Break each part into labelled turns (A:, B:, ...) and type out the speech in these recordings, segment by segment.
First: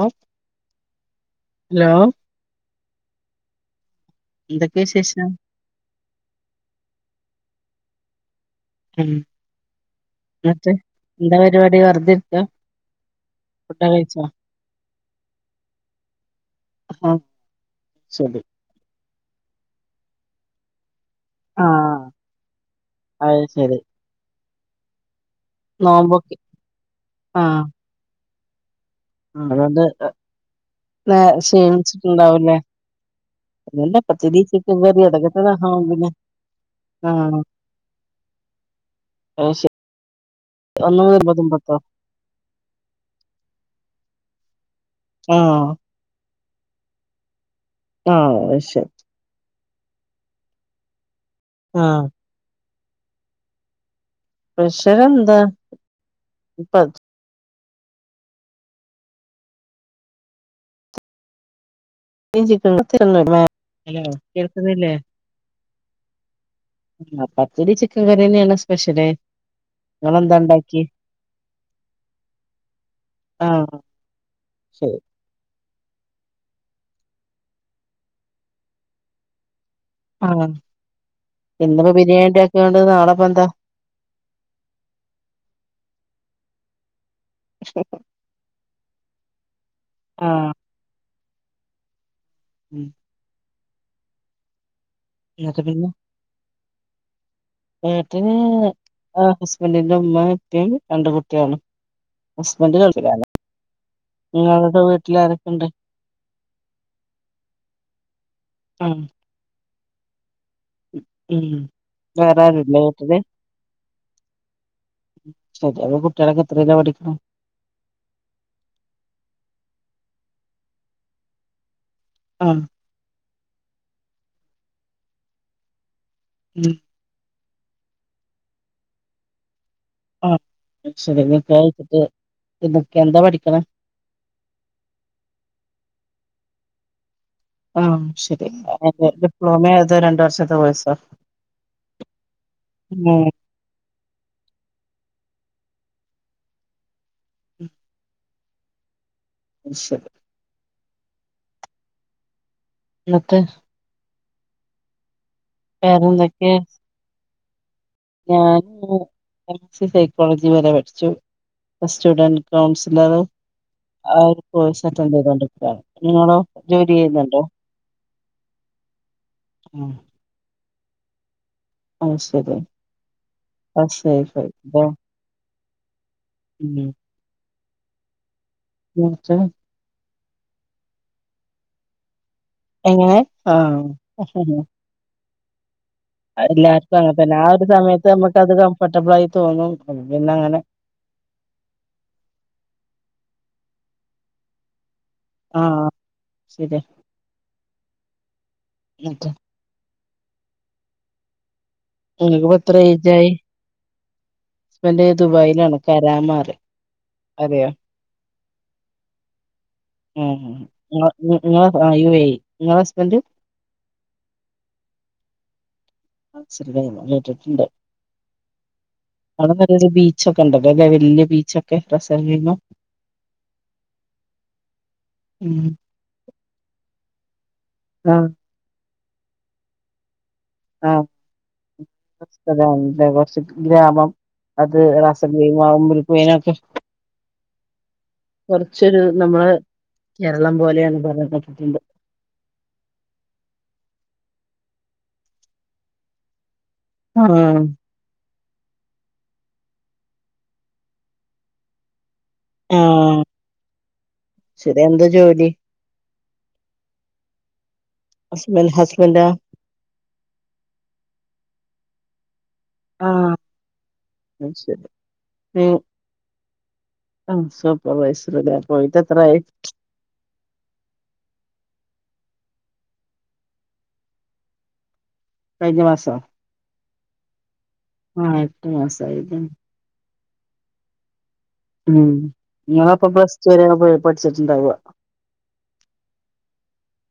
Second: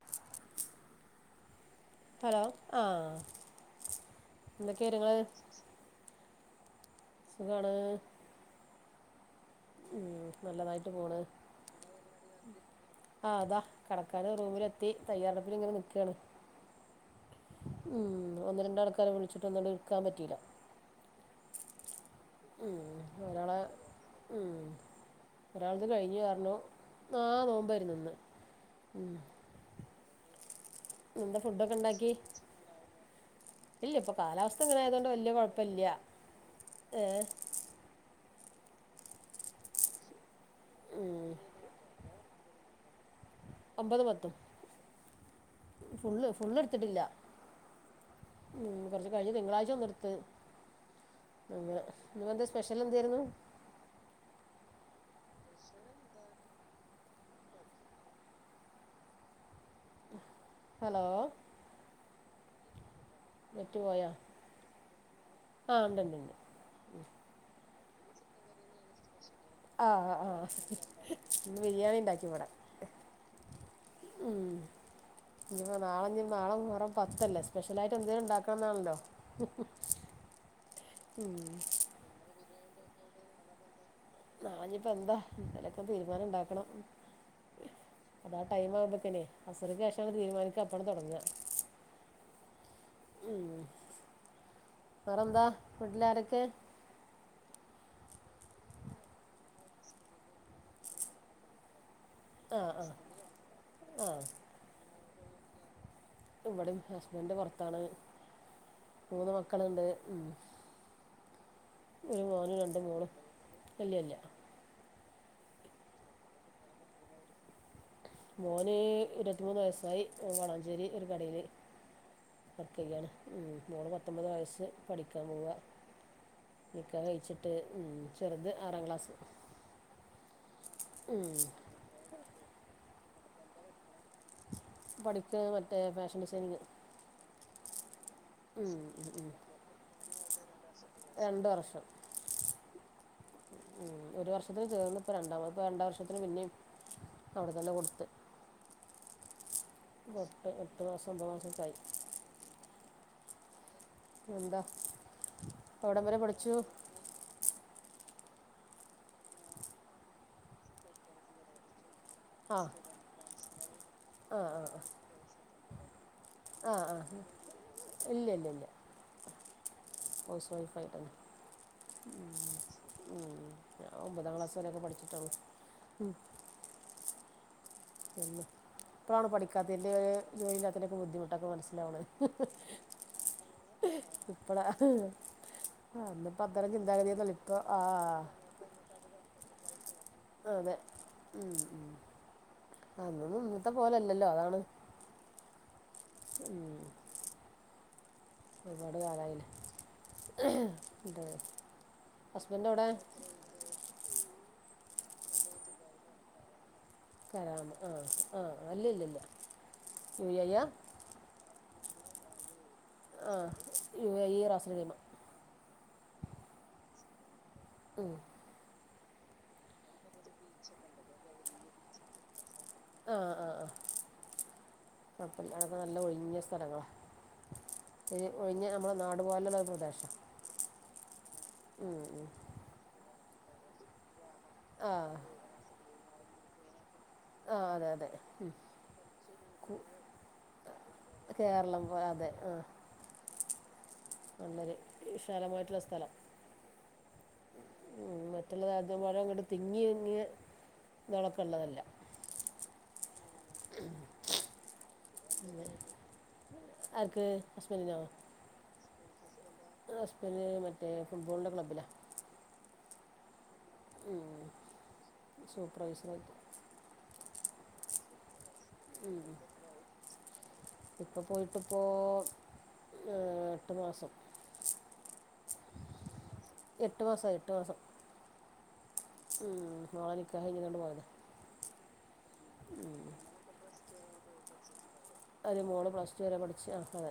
A: ആ ലോ
B: ആ
A: എന്തൊക്കെയ വിശേഷം
B: സുഖാണ്
A: ഉം,
B: ഉം
A: എന്നട്ട്
B: നല്ലതായിട്ട്
A: എന്താ പരിപാടി വെറതെ ഇരിക്കാ
B: ആ അതാ
A: ഫുഡൊക്കെ കഴിച്ചോ
B: കടക്കാണ് റൂമീല് തി തയ്യാറെടുപ്പിൽ ഇങ്ങനെ നിക്കണ്
A: ആഹ്
B: ഉം
A: ശരി
B: ഒന്ന് രണ്ടാൾക്കാരെ വിളി [unintelligible] എടുക്കാൻ പറ്റിയില്ല
A: ആഹ്
B: ഉം
A: അയ്ശ
B: ഒരാളെ ഉം ഒരാൾത് കഴിഞ്ഞു
A: നോമ്പൊക്കെ
B: പർഞ്ഞു ആഹ് നോമ്പായിരുന്നു ഇന്ന് ഉം
A: അത് കൊണ്ട് നേ
B: എന്താ ഫുഡൊക്കെ ഉണ്ടാക്കി
A: ക്ഷീണിച്ചിട്ടുണ്ടാവൂല്ലേ
B: ഇല്ല
A: അല്ല
B: ഇപ്പൊ കാലാവസ്ഥ ഇങ്ങനെ ആയതുകൊണ്ട് വല്യ കുഴപ്പമില്ല
A: [unintelligible] പിന്നെ
B: ഏഹ്
A: ആഹ് അത്ശ
B: ഉം
A: [unintelligible] പത്തോ
B: ഒമ്പതും പത്തും
A: ആഹ്
B: ഫുള്ള്ട്ത്തിട്ടില്ല
A: ആഹ് അത്
B: ഉം
A: ശരി
B: കൊർച്ച് കഴിഞ്ഞ തിങ്കളാഴ്ച ഒന്ന്ട്ത്ത് അങ്ങനെ
A: ആഹ്
B: ഇന്ന്പ്പന്തേ സ്പെഷ്യലെന്തേയ്രുന്നു
A: സ്പെഷ്യലെന്താ ഇപ്പ
B: ഹലോ
A: [unintelligible]
B: നെറ്റ്
A: ഹലോ
B: പോയോ
A: കേൾക്കുന്നില്ലേ
B: ആ ഉ ണ്ട്, ണ്ട്
A: ആ പച്ചടി ചിക്കൻ കറി തന്നെയാണ് സ്പെഷ്യല്
B: ആ, ആ,
A: നിങ്ങളെന്താ ഉണ്ടാക്കി
B: ഇന്ന് ബിരിയാണി ണ്ടാക്കി ഇവിടെ.
A: ആഹ്
B: ഉം, ഇഞ്ഞ് നാളെ നാളെ ഞ്ഞ് മു ഹറം പത്തല്ലേ സ്പെഷ്യൽ ആയിട്ട് എന്തെങ്കിലും ഉണ്ടാക്കണം എന്നാണല്ലോ
A: ആ, ഇന്ന്പ്പോ ബിരിയാണി ആക്കിയോണ്ട് നാളെയപ്പം എന്താ
B: നാളെ ഇപ്പോ എന്താ, എന്തലൊക്കെ തീരുമാനം ഇണ്ടാക്കണം അതാ ടൈം ആവുമ്പക്കനെ അസറിക്ക് ശേഷ
A: ആഹ്
B: തീരുമാനിക്കുക അപ്പാണ് തുടങ്ങ
A: ഉം
B: ഉം, വേറെന്താ
A: എന്നിട്ട്
B: വീട്ടിലാരൊക്കെ
A: വീട്ടില് ഹസ്ബൻന്റിന്റെ ഉമ്മ ഉപ്പ രണ്ട് കുട്ടോളും
B: ആ
A: ഹസ്ബൻഡ്
B: ആ
A: ഗൾഫിലാണ്
B: ആ
A: നിങ്ങളുടെ വീട്ടിൽ ആരൊക്കെണ്ട്?
B: ഇവിടെയും ഹസ്ബൻന്റ് പുറത്താണ്
A: ആഹ്
B: മൂന്ന് മക്കളുണ്ട്. ഉം
A: ഉം
B: ഒരു
A: വേറെ
B: മോനും
A: ആരുല്ലേ
B: രണ്ടു മോളും,
A: വീട്ടില്
B: ഇല്ലല്ല
A: ശരി അവടെ കുട്ടികളക്കെ എത്രിലാ പഠിക്ക്ണേ
B: മോന് ഇരുപത്തിമൂന്ന് വയസ്സായി വളാഞ്ചേരി ഒരു കടയില്
A: ആഹ്
B: വർക്ക്യ്യാണ് ഉ മോള് പത്തൊമ്പത് വയസ്സ് പഠിക്കാൻ പോവ
A: ഉം
B: നികാഹ് കഴിച്ചിട്ട് ഉ ചെറുത് ആറാം ക്ലാസ്സ്
A: ആ ശരി നികാഹ് കഴിച്ചിട്ട് [unintelligible] എന്താ പഠിക്ക് ണേ
B: പഠിക്ക്ണത് മറ്റേ ഫാഷൻ ഡിസൈനിങ്
A: ആ ശരി
B: ഉം.
A: ഡിപ്ലോമ അതോ രണ്ട് വർഷത്തെ കോയ് സോ
B: രണ്ട വർഷം
A: ഉം
B: ഉ ഒരു വർഷത്തിന് ചേർന്നപ്പോൾ രണ്ടാ ഇപ്പ രണ്ട വർഷത്തിന് പിന്നേ അവിടെ തന്നെ കൊടുത്ത്
A: ശരി
B: എട്ട് എട്ട് മാസം ഒമ്പത് മാസംക്കെ ആയി
A: ഇന്നട്ട്
B: എന്താ എവിടം വരെ പഠിച്ചു
A: വേറെന്തൊക്കെയാ ഞാന് എംസി സൈക്കോളജി വരെ പഠിച്ചു സ്റ്റുഡന്റ്
B: ആ
A: കൗൺസിലർ ആ ഒരുകോയിസ് അറ്റന്റ് ചെയ്തോണ്ടിരിക്കുകയാണ് നിങ്ങളോ
B: ആ
A: ജോലി
B: ആ ആ
A: ചെയ്യുന്നുണ്ടോ
B: ഇല്ല ഇല്ല ഇല്ല
A: ഉം
B: [inaudible]
A: ആ ശരി
B: ഉം. ഞാൻ
A: ഹൗസ്
B: ഒമ്പതാം
A: വൈഫ്
B: ക്ലാസ് വരെയൊക്കെ
A: തോ
B: പഠിച്ചിട്ടുള്ളൂ ഉം.
A: ഉം
B: പിന്നെ ഇപ്പഴാണ്
A: എന്നിട്ട്
B: പഠിക്കാത്തതിന്റെ ജോലി ഇല്ലാ ത്തെന്റെക്കെ ബുദ്ധിമുട്ടൊക്കെ മനസ്സിലാവ്ണേ
A: എങ്ങനെ ആ
B: ഇപ്പള അന്ന് ഇപ്പ അത്തരം
A: എല്ലാർക്കും അങ്ങനെ
B: ചിന്താഗതിയൊന്നുമില്ല
A: തന്നെ ആ
B: ഇപ്പൊ
A: ഒരു സമയത്ത് നമുക്ക് അത് കംഫോർട്ടബിൾ ആയി തോന്നും പിന്നെ അങ്ങനെ
B: അതെ ഉ ഉ അതൊന്ന ഒന്ന ഇന്നത്തെ പോലല്ലല്ലോ അതാണ്
A: ആ ആ
B: ഉം
A: ശരിയ
B: ഒരുപാട് കാലായിലേ ട്
A: നിങ്ങൾക് പ്പം എത്ര എയ്ജായി ഹസ്ബെന്റ ദുബായിലാണ് കറാമാ റിം
B: കരാമ ആ ആ അല്ലല്ലല്ല യു
A: ഉം
B: ഐ യാ
A: നിങ്ങളെ ആ യു ഐ
B: ആ യു ഐ റസ് റീമ
A: ആ ചെർതായന്ന് കേട്ടിട്ടുണ്ട്
B: ഉം
A: അടെ നല്ലൊരു ബീച്ചൊക്കെ ഉണ്ടല്ലേ ല്ലേ വല്യ ബീച്ചൊക്കെ റസോ കേന്ന്
B: ആ ആ ആ അപ്പ
A: ഉം
B: അവിടെ നല്ല ഒഴിഞ്ഞ സ്ഥലങ്ങള
A: ആഹ്
B: ഒഴിഞ്ഞ നമ്മളെ നാടുപോലള്ള ഒരു പ്രദേശം
A: ആ [unintelligible]
B: ഉം ഉം
A: കുറച്ച് ഗ്രാമം അത്
B: ആ
A: റാസ കെയ്മാവുമ്പോൾപ്പേനൊക്കെ
B: ആ അതെ അതെ
A: കൊറച്ചൊരു നമ്മള്
B: കു
A: കേരളം പോലെയാണ് പറയപ്പെട്ടിട്ടുണ്ട്
B: കേരളം പോലെ അതെ ആ നല്ലൊരു വിശാലമായിട്ടുള്ള സ്ഥലം
A: ഉം
B: ഉം മറ്റുള്ളത് ആദ്യം പഴം അങ്ങട്ട് തിങ്ങി തിങ്ങി ഇളക്കള്ളതല്ല
A: ആം
B: ഉം
A: എന്ത്വാ ജോലി
B: ആർക്ക് ഹസ്ബെന്റിനോ
A: ഹസ്ബെന്റാ
B: ഹസബന്റ് മറ്റേ ഫുട്ബോളിന്റെ ക്ലബ്ബിലാ
A: ആഹ്
B: ആ
A: അത് ശരി ഉം
B: സൂപ്രൈസരായിറ്റ്
A: ആഹ് സൂപ്പർവൈസ്സറ്ല്ലേ
B: ഉം ഇപ്പൊ പോയിട്ട് ഇപ്പോ ഏ എട്ടു മാസം
A: കഴിഞ്ഞ മാസം
B: എട്ട് മാസം ആയി എട്ട് മാസം
A: ആഹ് എട്ട് മാസായില്ലേ
B: ക ഇങ്ങ [unintelligible]
A: ഉം നിങ്ങളപ്പ പ്ലസ് ടു വരെക പോയി പഠിച്ചിട്ടുണ്ടാവാ
B: ഒരു മൂന്ന് പ്ലസ് ടു വരെ പഠിച്ച് ആ അതെ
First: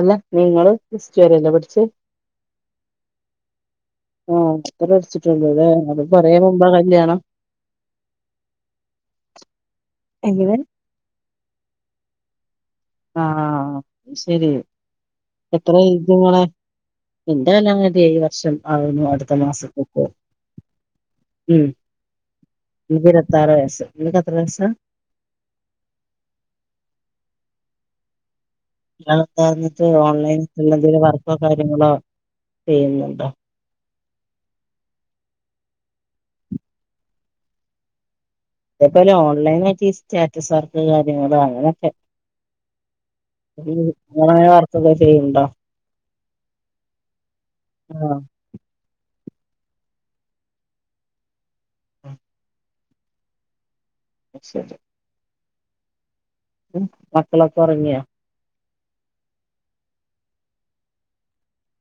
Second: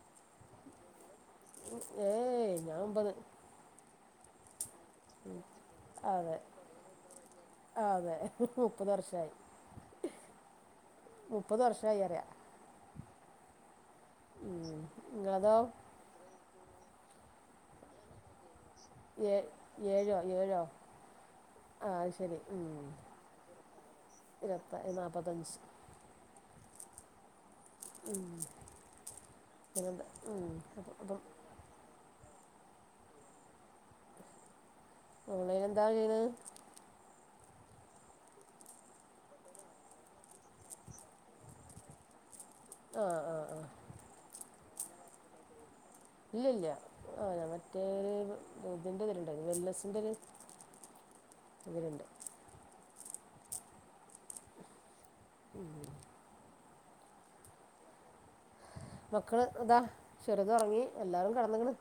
A: അല്ല നിങ്ങള് ടു വരെയല്ലേ പഠിച്ചേ
B: ഏയ് ഞാൻ ഒമ്പത്
A: ആഹ് അത്രേ
B: ഉം.
A: പടിച്ചിട്ടുള്ളൂ അല്ലേ അത് കൊറേ
B: അതെ
A: മുമ്പാ കല്യാണം
B: ആ അതെ ഇപ്പം മുപ്പത് വർഷായി
A: എങ്ങനെ
B: മുപ്പതുവർഷം ആയീന്നറെയാ
A: ആഹ് ശരി
B: നിങ്ങളതോ
A: എത്ര ഇതുങ്ങളെ എന്റെ അനവധിയായി വർഷം ആകുന്നു അടുത്ത മാസത്ത്ക്ക
B: ആഹ് ശരി ഉം
A: ഇരുപത്താറ് വയസ്സ് നിനക്ക് എത്ര വയസ്സാ
B: ഇരുപത്ത നാല്പത്തഞ്ച് ഉം
A: ഇന്നലെ പറഞ്ഞിട്ട് ഓൺലൈൻള്ള
B: അപ്പം
A: എന്തെങ്കിലും
B: അപ്പം
A: വർക്കോ കാര്യങ്ങളോ ചെയ്യ്ന്നെന്താ
B: ഓൺലൈനെന്താ ചെയ്യുന്നത്
A: അതേപോലെ ഓൺലൈന് ആയിട്ട് ഈ സ്റ്റാറ്റസ് വർക്ക് കാര്യങ്ങള് അങ്ങനെയൊക്കെ
B: ആ ആ ആ
A: അങ്ങനെ വാർത്തക്കെ ചെയ്യണ്ടോ
B: ഇല്ലില്ല ആ ഞങ മറ്റേ
A: ആഹ്
B: ഇതിന്റെ തരും വെല്ലസിന്റെ ഒരു ഇവലണ്ട്
A: [unintelligible]
B: ഉം
A: ഉം മക്കളൊക്കൊറങ്ങിയാ
B: മക്കള് ഇതാ ചെറ്തൊറങ്ങി എല്ലാരും കിടന്നക്ക്ണ്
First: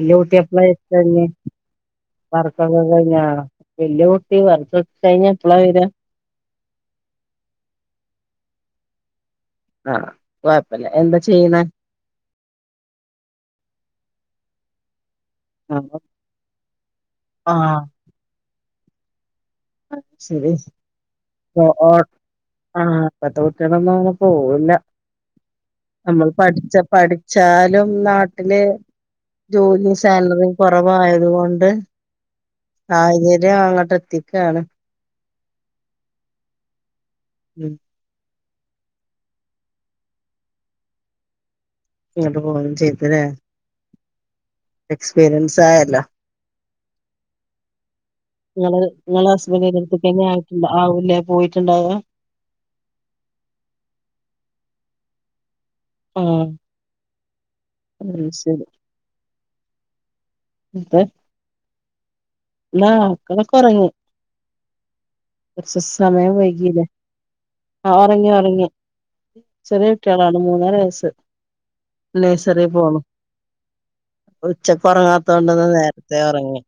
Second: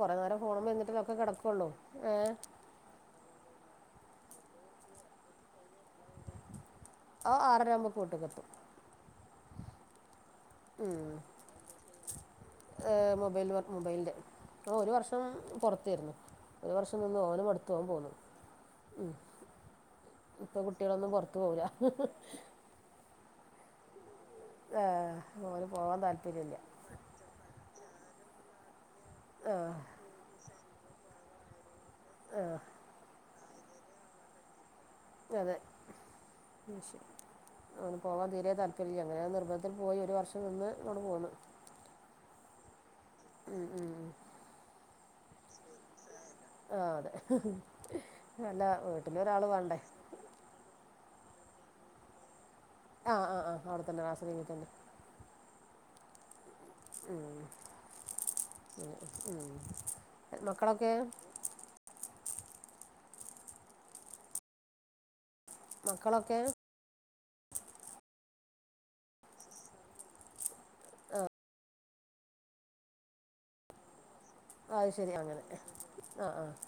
A: ഇന്നൂട്ടി അപ്പ്ലൈ [unintelligible]
B: ഏ
A: വർക്കൊള്ളത് ഞാ വല്യ കുട്ടി വർക്കൊക്കെ കഴിഞ്ഞ് എപ്പളാ വര്വാ
B: ഓ ആറരാകുമ്പോ കൂട്ട്കെത്തും
A: ആഹ് കൊഴപ്പല്ല എന്താ ചെയ്യ്ണേ
B: മൊബൈൽ മൊബൈലിൻ്റെ ഓഹ് ഒരു വർഷം [unintelligible]
A: ആഹ്
B: പൊറത്തേര്ന്നു ഒരു വർഷം നിന്ന് ഓനു മടുത്തു ഓൻ പോന്നു ഉം
A: അത് ശരി
B: ഇപ്പൊ കുട്ടികളൊന്നും പൊർത്തു
A: ഓ
B: പോവൂലാ
A: ഓ ആഹ് ഇപ്പത്തെ കുട്ട്യാളൊന്നും അങ്ങനെ പോവില്ല
B: ഓന് പോകാൻ
A: നമ്മള്
B: താല്പര്യമില്ല
A: പഠിച്ച പഠിച്ചാലും ന്നാട്ടില്
B: ആഹ്
A: ജോലിയും സാലറിയും കുറവായത്കൊണ്ട്
B: ആഹ്
A: സാഹചര്യം അങ്ങട്ട് എത്തിക്കാണ്
B: അതെ ഉം ശരി
A: ഉം
B: ഓന് പോവാൻ തീരെ താല്പര്യല്ല അങ്ങനെ ആ നിർബന്ധം പോയി ഒരു വർഷം നിന്ന് ഇങ്ങോണ്ട് പോന്ന്
A: ങ്ങണ്ട് പോരും ചെയ്
B: ഉം ഉം ഉം
A: എക്സ്പീരിയൻസ് ആയല്ലോ
B: ആഹ് തെ.
A: ഇങ്ങള് ഇങ്ങളെ
B: വേണ്ടേ
A: ഹസ്ബന്റിന്റെട്ത്ത്ക്കന്നെ ആയിര്ക്ക് ആവും ല്ലേ? പോയിട്ട്ണ്ടാവ
B: ആഹ് ആഹ് ആഹ് അവ്ടെത്തന്നെ രാസ ഖൈമേ തന്നെ.
A: ഉം.
B: [inaudible] മക്കളൊക്കെ
A: ആഹ് മക്കളൊക്കെ ഒർങ്ങി. കൊർച്ച് സമയം
B: മക്കളൊക്കെ
A: വൈകില്ലേ. ആ ഒറങ്ങി ഒറങ്ങി. ചെറിയ ട്ട്യാളാണ് മൂന്നര വയസ്സ്.
B: ആഹ്
A: ലെയ്സറി പോണു. ഉച്ചക്ക്
B: അത് ശരി അങ്ങനെ
A: ഒർങ്ങാത്തോണ്ട് ന്ന് നേര്ത്തെ
B: ആഹ് ആഹ്
A: ഒർങ്ങി.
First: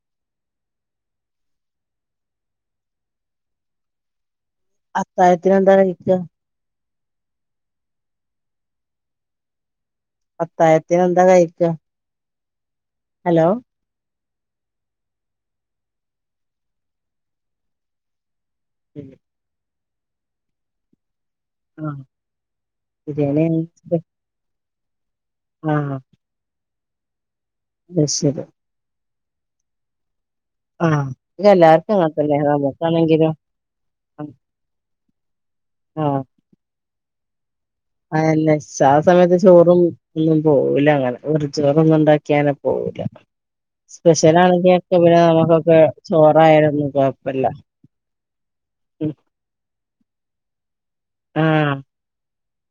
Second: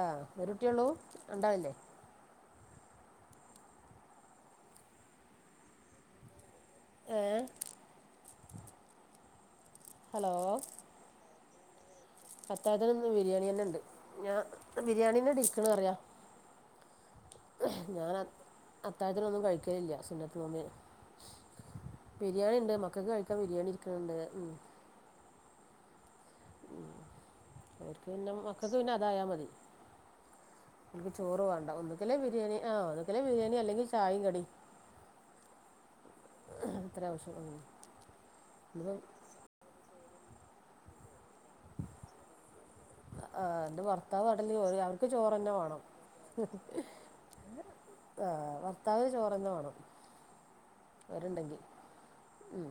B: ആഹ് ഒരുട്ടി ഉള്ളൂ. രണ്ടാള് ല്ലേ?
A: അത്തായത്തിന് എന്താ കഴിക്കാ?
B: ഏഹ് ഹലോ
A: അത്തായത്തിന് എന്താ കഴിക്ക?
B: അത്തായത്തിന് ന്ന്
A: ഹലോ
B: ബിരിയാണിന്നെണ്ട്. ഞാ ബിരിയാണിന്നെ [unintelligible] അറയാ. ഞാന് അത്താഴത്തിനൊന്നും കഴിക്കലില്ല സുന്നത്ത് നോമ്പിന്.
A: ആ
B: ബിരിയാണിണ്ട്. മക്കക്ക് കഴിക്കാൻ ബിരിയാണി ഇരിക്ക്ണ്ണ്ട്. ഉം
A: ആഹ്.
B: ഓർക്ക് പിന്നെ മക്കക്ക് പിന്നെ അതായാ മതി.
A: ആ
B: ഓല്ക്ക് ചോറ് വാണ്ട
A: എല്ലാർക്കും
B: ഒന്ന്ക്കല്
A: അങ്ങനത്തന്നെ
B: ബിരിയാണി ആ ഒന്ന്ക്കല്
A: നമുക്കാണെങ്കിലും
B: ബിരിയാണി അല്ലെങ്കി ചായിം കടിം.
A: ആഹ്.
B: അത്രേ ആവശ്യള്ളു
A: അതെല്ലാ ആ സമയത്ത് ചോറും ഒന്നും പോവൂല്ലങ്ങനെ. വെറും ചോറൊന്നുംണ്ടാക്കിയാല പോവുലാ ആഹ്
B: എൻ്റെ ഭർത്താവ് കടലിൽ
A: സ്പെഷ്യലാണെങ്കി ഒക്കെ
B: അവർക്ക്
A: പിന്നെ
B: ചോറ് തന്നെ
A: നമുക്കൊക്കെ
B: വേണം
A: ചോറായാലൊന്നു കൊഴപ്പല്ല
B: ആഹ് ഭർത്താവിന് ചോറന്നെ വാണം
A: ആ
B: വരുണ്ടെങ്കി ഉം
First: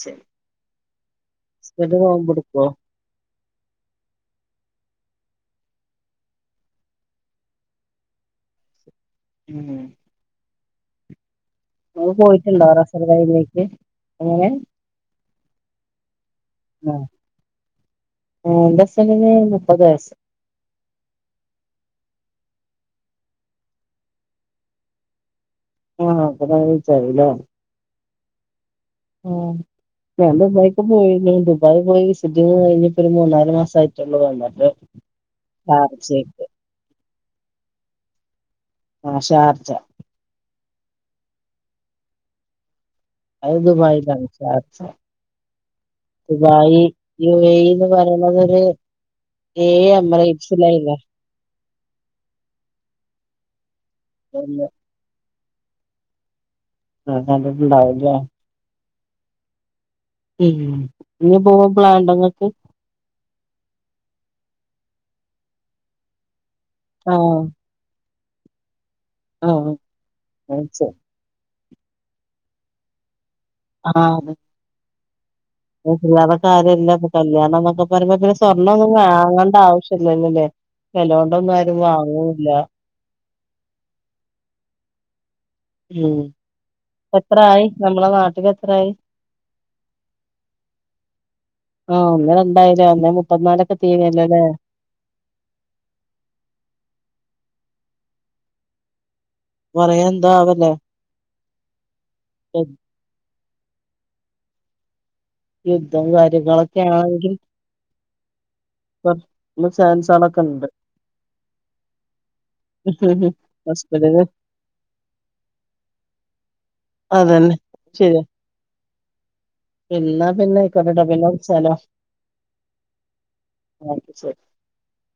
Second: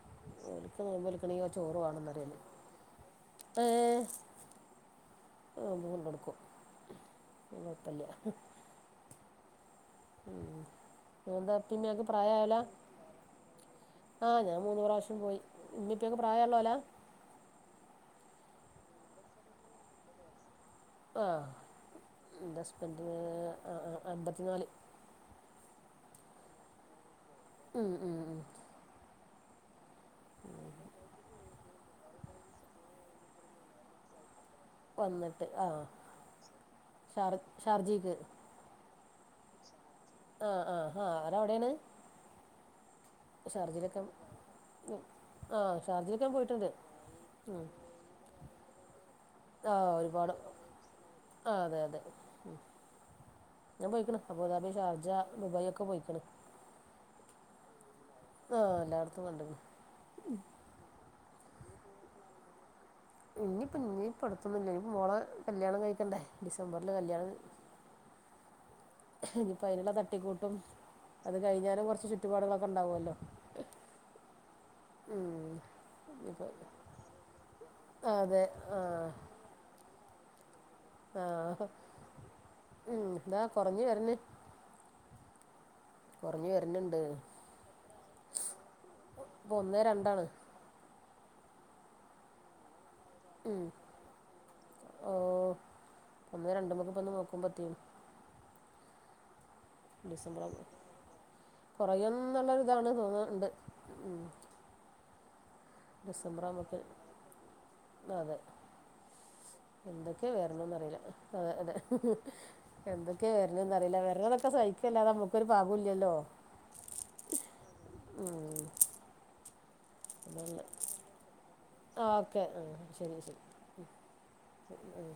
A: ശരി
B: [unintelligible]
A: ഹസ്ബന്റ് നോമ്പെട്ക്കോ
B: ഏഹ് ആവുമ്പം കൊണ്ടൊട്ക്കും [unintelligible] കൊഴപ്പല്ല
A: ഉം
B: എന്താ
A: ഇങ്ങള് പോയിട്ട്ണ്ടോ [unintelligible]
B: ആഹ് ഞാൻ മൂന്നു പ്രാവശ്യം പോയി ഇമ്മിം ഇപ്പിയൊക്കെ പ്രായള്ളോലാ
A: ഏഹ്‌ ഇന്റെ ഹസ്ബന്റ്ന് മുപ്പത്ത് വയസ്സ്
B: ആ എന്റെ ഹസബന്റിന് അമ്പത്തിനാല്
A: ആഹ [unintelligible]
B: ഉം ഉം ഉം
A: ഓ ഞാൻ ദുബായിക്ക് പോയിരുന്നു ദുബായി പോയി വി സിറ്റിങ്ങ്കഴിഞ്ഞപ്പോ ഒരു മൂന്നാല് മാസം ആട്ടുള്ളൂ വന്നിട്ട്
B: വന്നിട്ട് ആഹ
A: ഷാർജക്ക്
B: ഷാർജിക്ക്
A: ആഹ ഷാർജ
B: ആ ആ ആാ ആരവിടെയാണ്
A: അത് ദുബായിലാ ഷാർജ
B: ആ ഷാർജയിലൊക്കെ ഞാൻ പോയിട്ടുണ്ട്
A: ദുബായി യു എ
B: ഉം
A: ഇ പറയണതരു ഏ
B: ആ
A: എമ്മറയന്റ് ഫുൾ ആയില്ല
B: അ ഞാൻ
A: ഒന്ന്
B: പോയിക്ക്ണ്അബുദാബി ഷാർജ ദുബായി ഒക്കെ പോയിക്ക്ണ്
A: ആ കണ്ട്ട്ട്ണ്ടാവുലാ
B: ആഹ എല്ലായിടത്തും കണ്ട് ക്ണു
A: ഉ ഇനി പോവാ പ്ലാൻണ്ടങ്ങക്ക്
B: ഇനിയിപ്പ ഇനിയിപ്പ അടുത്തൊന്നും ഇല്ല ഇനി മോളെ കല്യാണം കഴിക്കണ്ടേ ഡിസംബറില് കല്യാണം
A: ആഹ്
B: ഇനിപ്പോ
A: ആഹ്
B: അതിനുള്ള തട്ടിക്കൂട്ടും
A: ആഹ്
B: അത് കഴിഞ്ഞാലും കൊറച്ച് ചുറ്റുപാടുകളൊക്കെ ഉണ്ടാവുമല്ലോ
A: ആഹ
B: ഉം
A: തൊ
B: ഇപ്പം
A: കാര്യമ ഇല്ല ഇപ്പൊ കല്യാണം എന്നൊക്കെ പറയ്പോ പിന്നെ
B: അതെ
A: സ്വർണ്ണം
B: ആ
A: ഒന്നുംങ്ങേണ്ട ആവശ്യം ഇല്ലല്ലല്ലേ വെലൊണ്ട് ഒന്നും ആരും വാങ്ങൂല
B: എന്താ കുറഞ്ഞ് വരന്ന്
A: ഉം എത്രായി നമ്മളെ നാട്ടില് എത്രായി
B: ഇപ്പൊ ഒന്ന് രണ്ടാണ്
A: ആഹ അങ്ങനെ ഉണ്ടായി
B: ഉം ഓ ഒന്ന് രണ്ടുമക്കിപ്പന്ന് നോക്കുമ്പ പറ്റും
A: കൊറേ എന്തോ
B: ഡിസംബർ
A: ആവല്ലേ
B: കൊറയന്നുള്ളരിതാണ് തോന്നുണ്ട് ഉം
A: യുദ്ധം
B: ഡിസംബർ ആവുമ്പോക്ക്
A: കാര്യങ്ങളൊക്കെ ആണെങ്കിൽ
B: അതെ
A: കുറച്ച്
B: എന്തൊക്കെയാ
A: ചാൻസുകളൊക്കെ ഉണ്ട്
B: വരണന്ന്റിയില്ല അെ അതെ എന്തൊക്കെയാ വരണറ
A: ഹോസ്പിറ്റല്
B: വെറതൊക്കെ സഹിക്കല്ലാ നമുക്കൊരു പാാവം ഇില്ലല്ലോ
A: അതന്നെ ശരിയാ പിന്നാ പിന്നെ
B: അതല്ലേ
A: ഇക്കോട പിന്നെ വിളിച്ചാലോ
B: ഓക്കെ ആ ശരി ശരി
A: ഓക്കെ ശരി
B: ഉം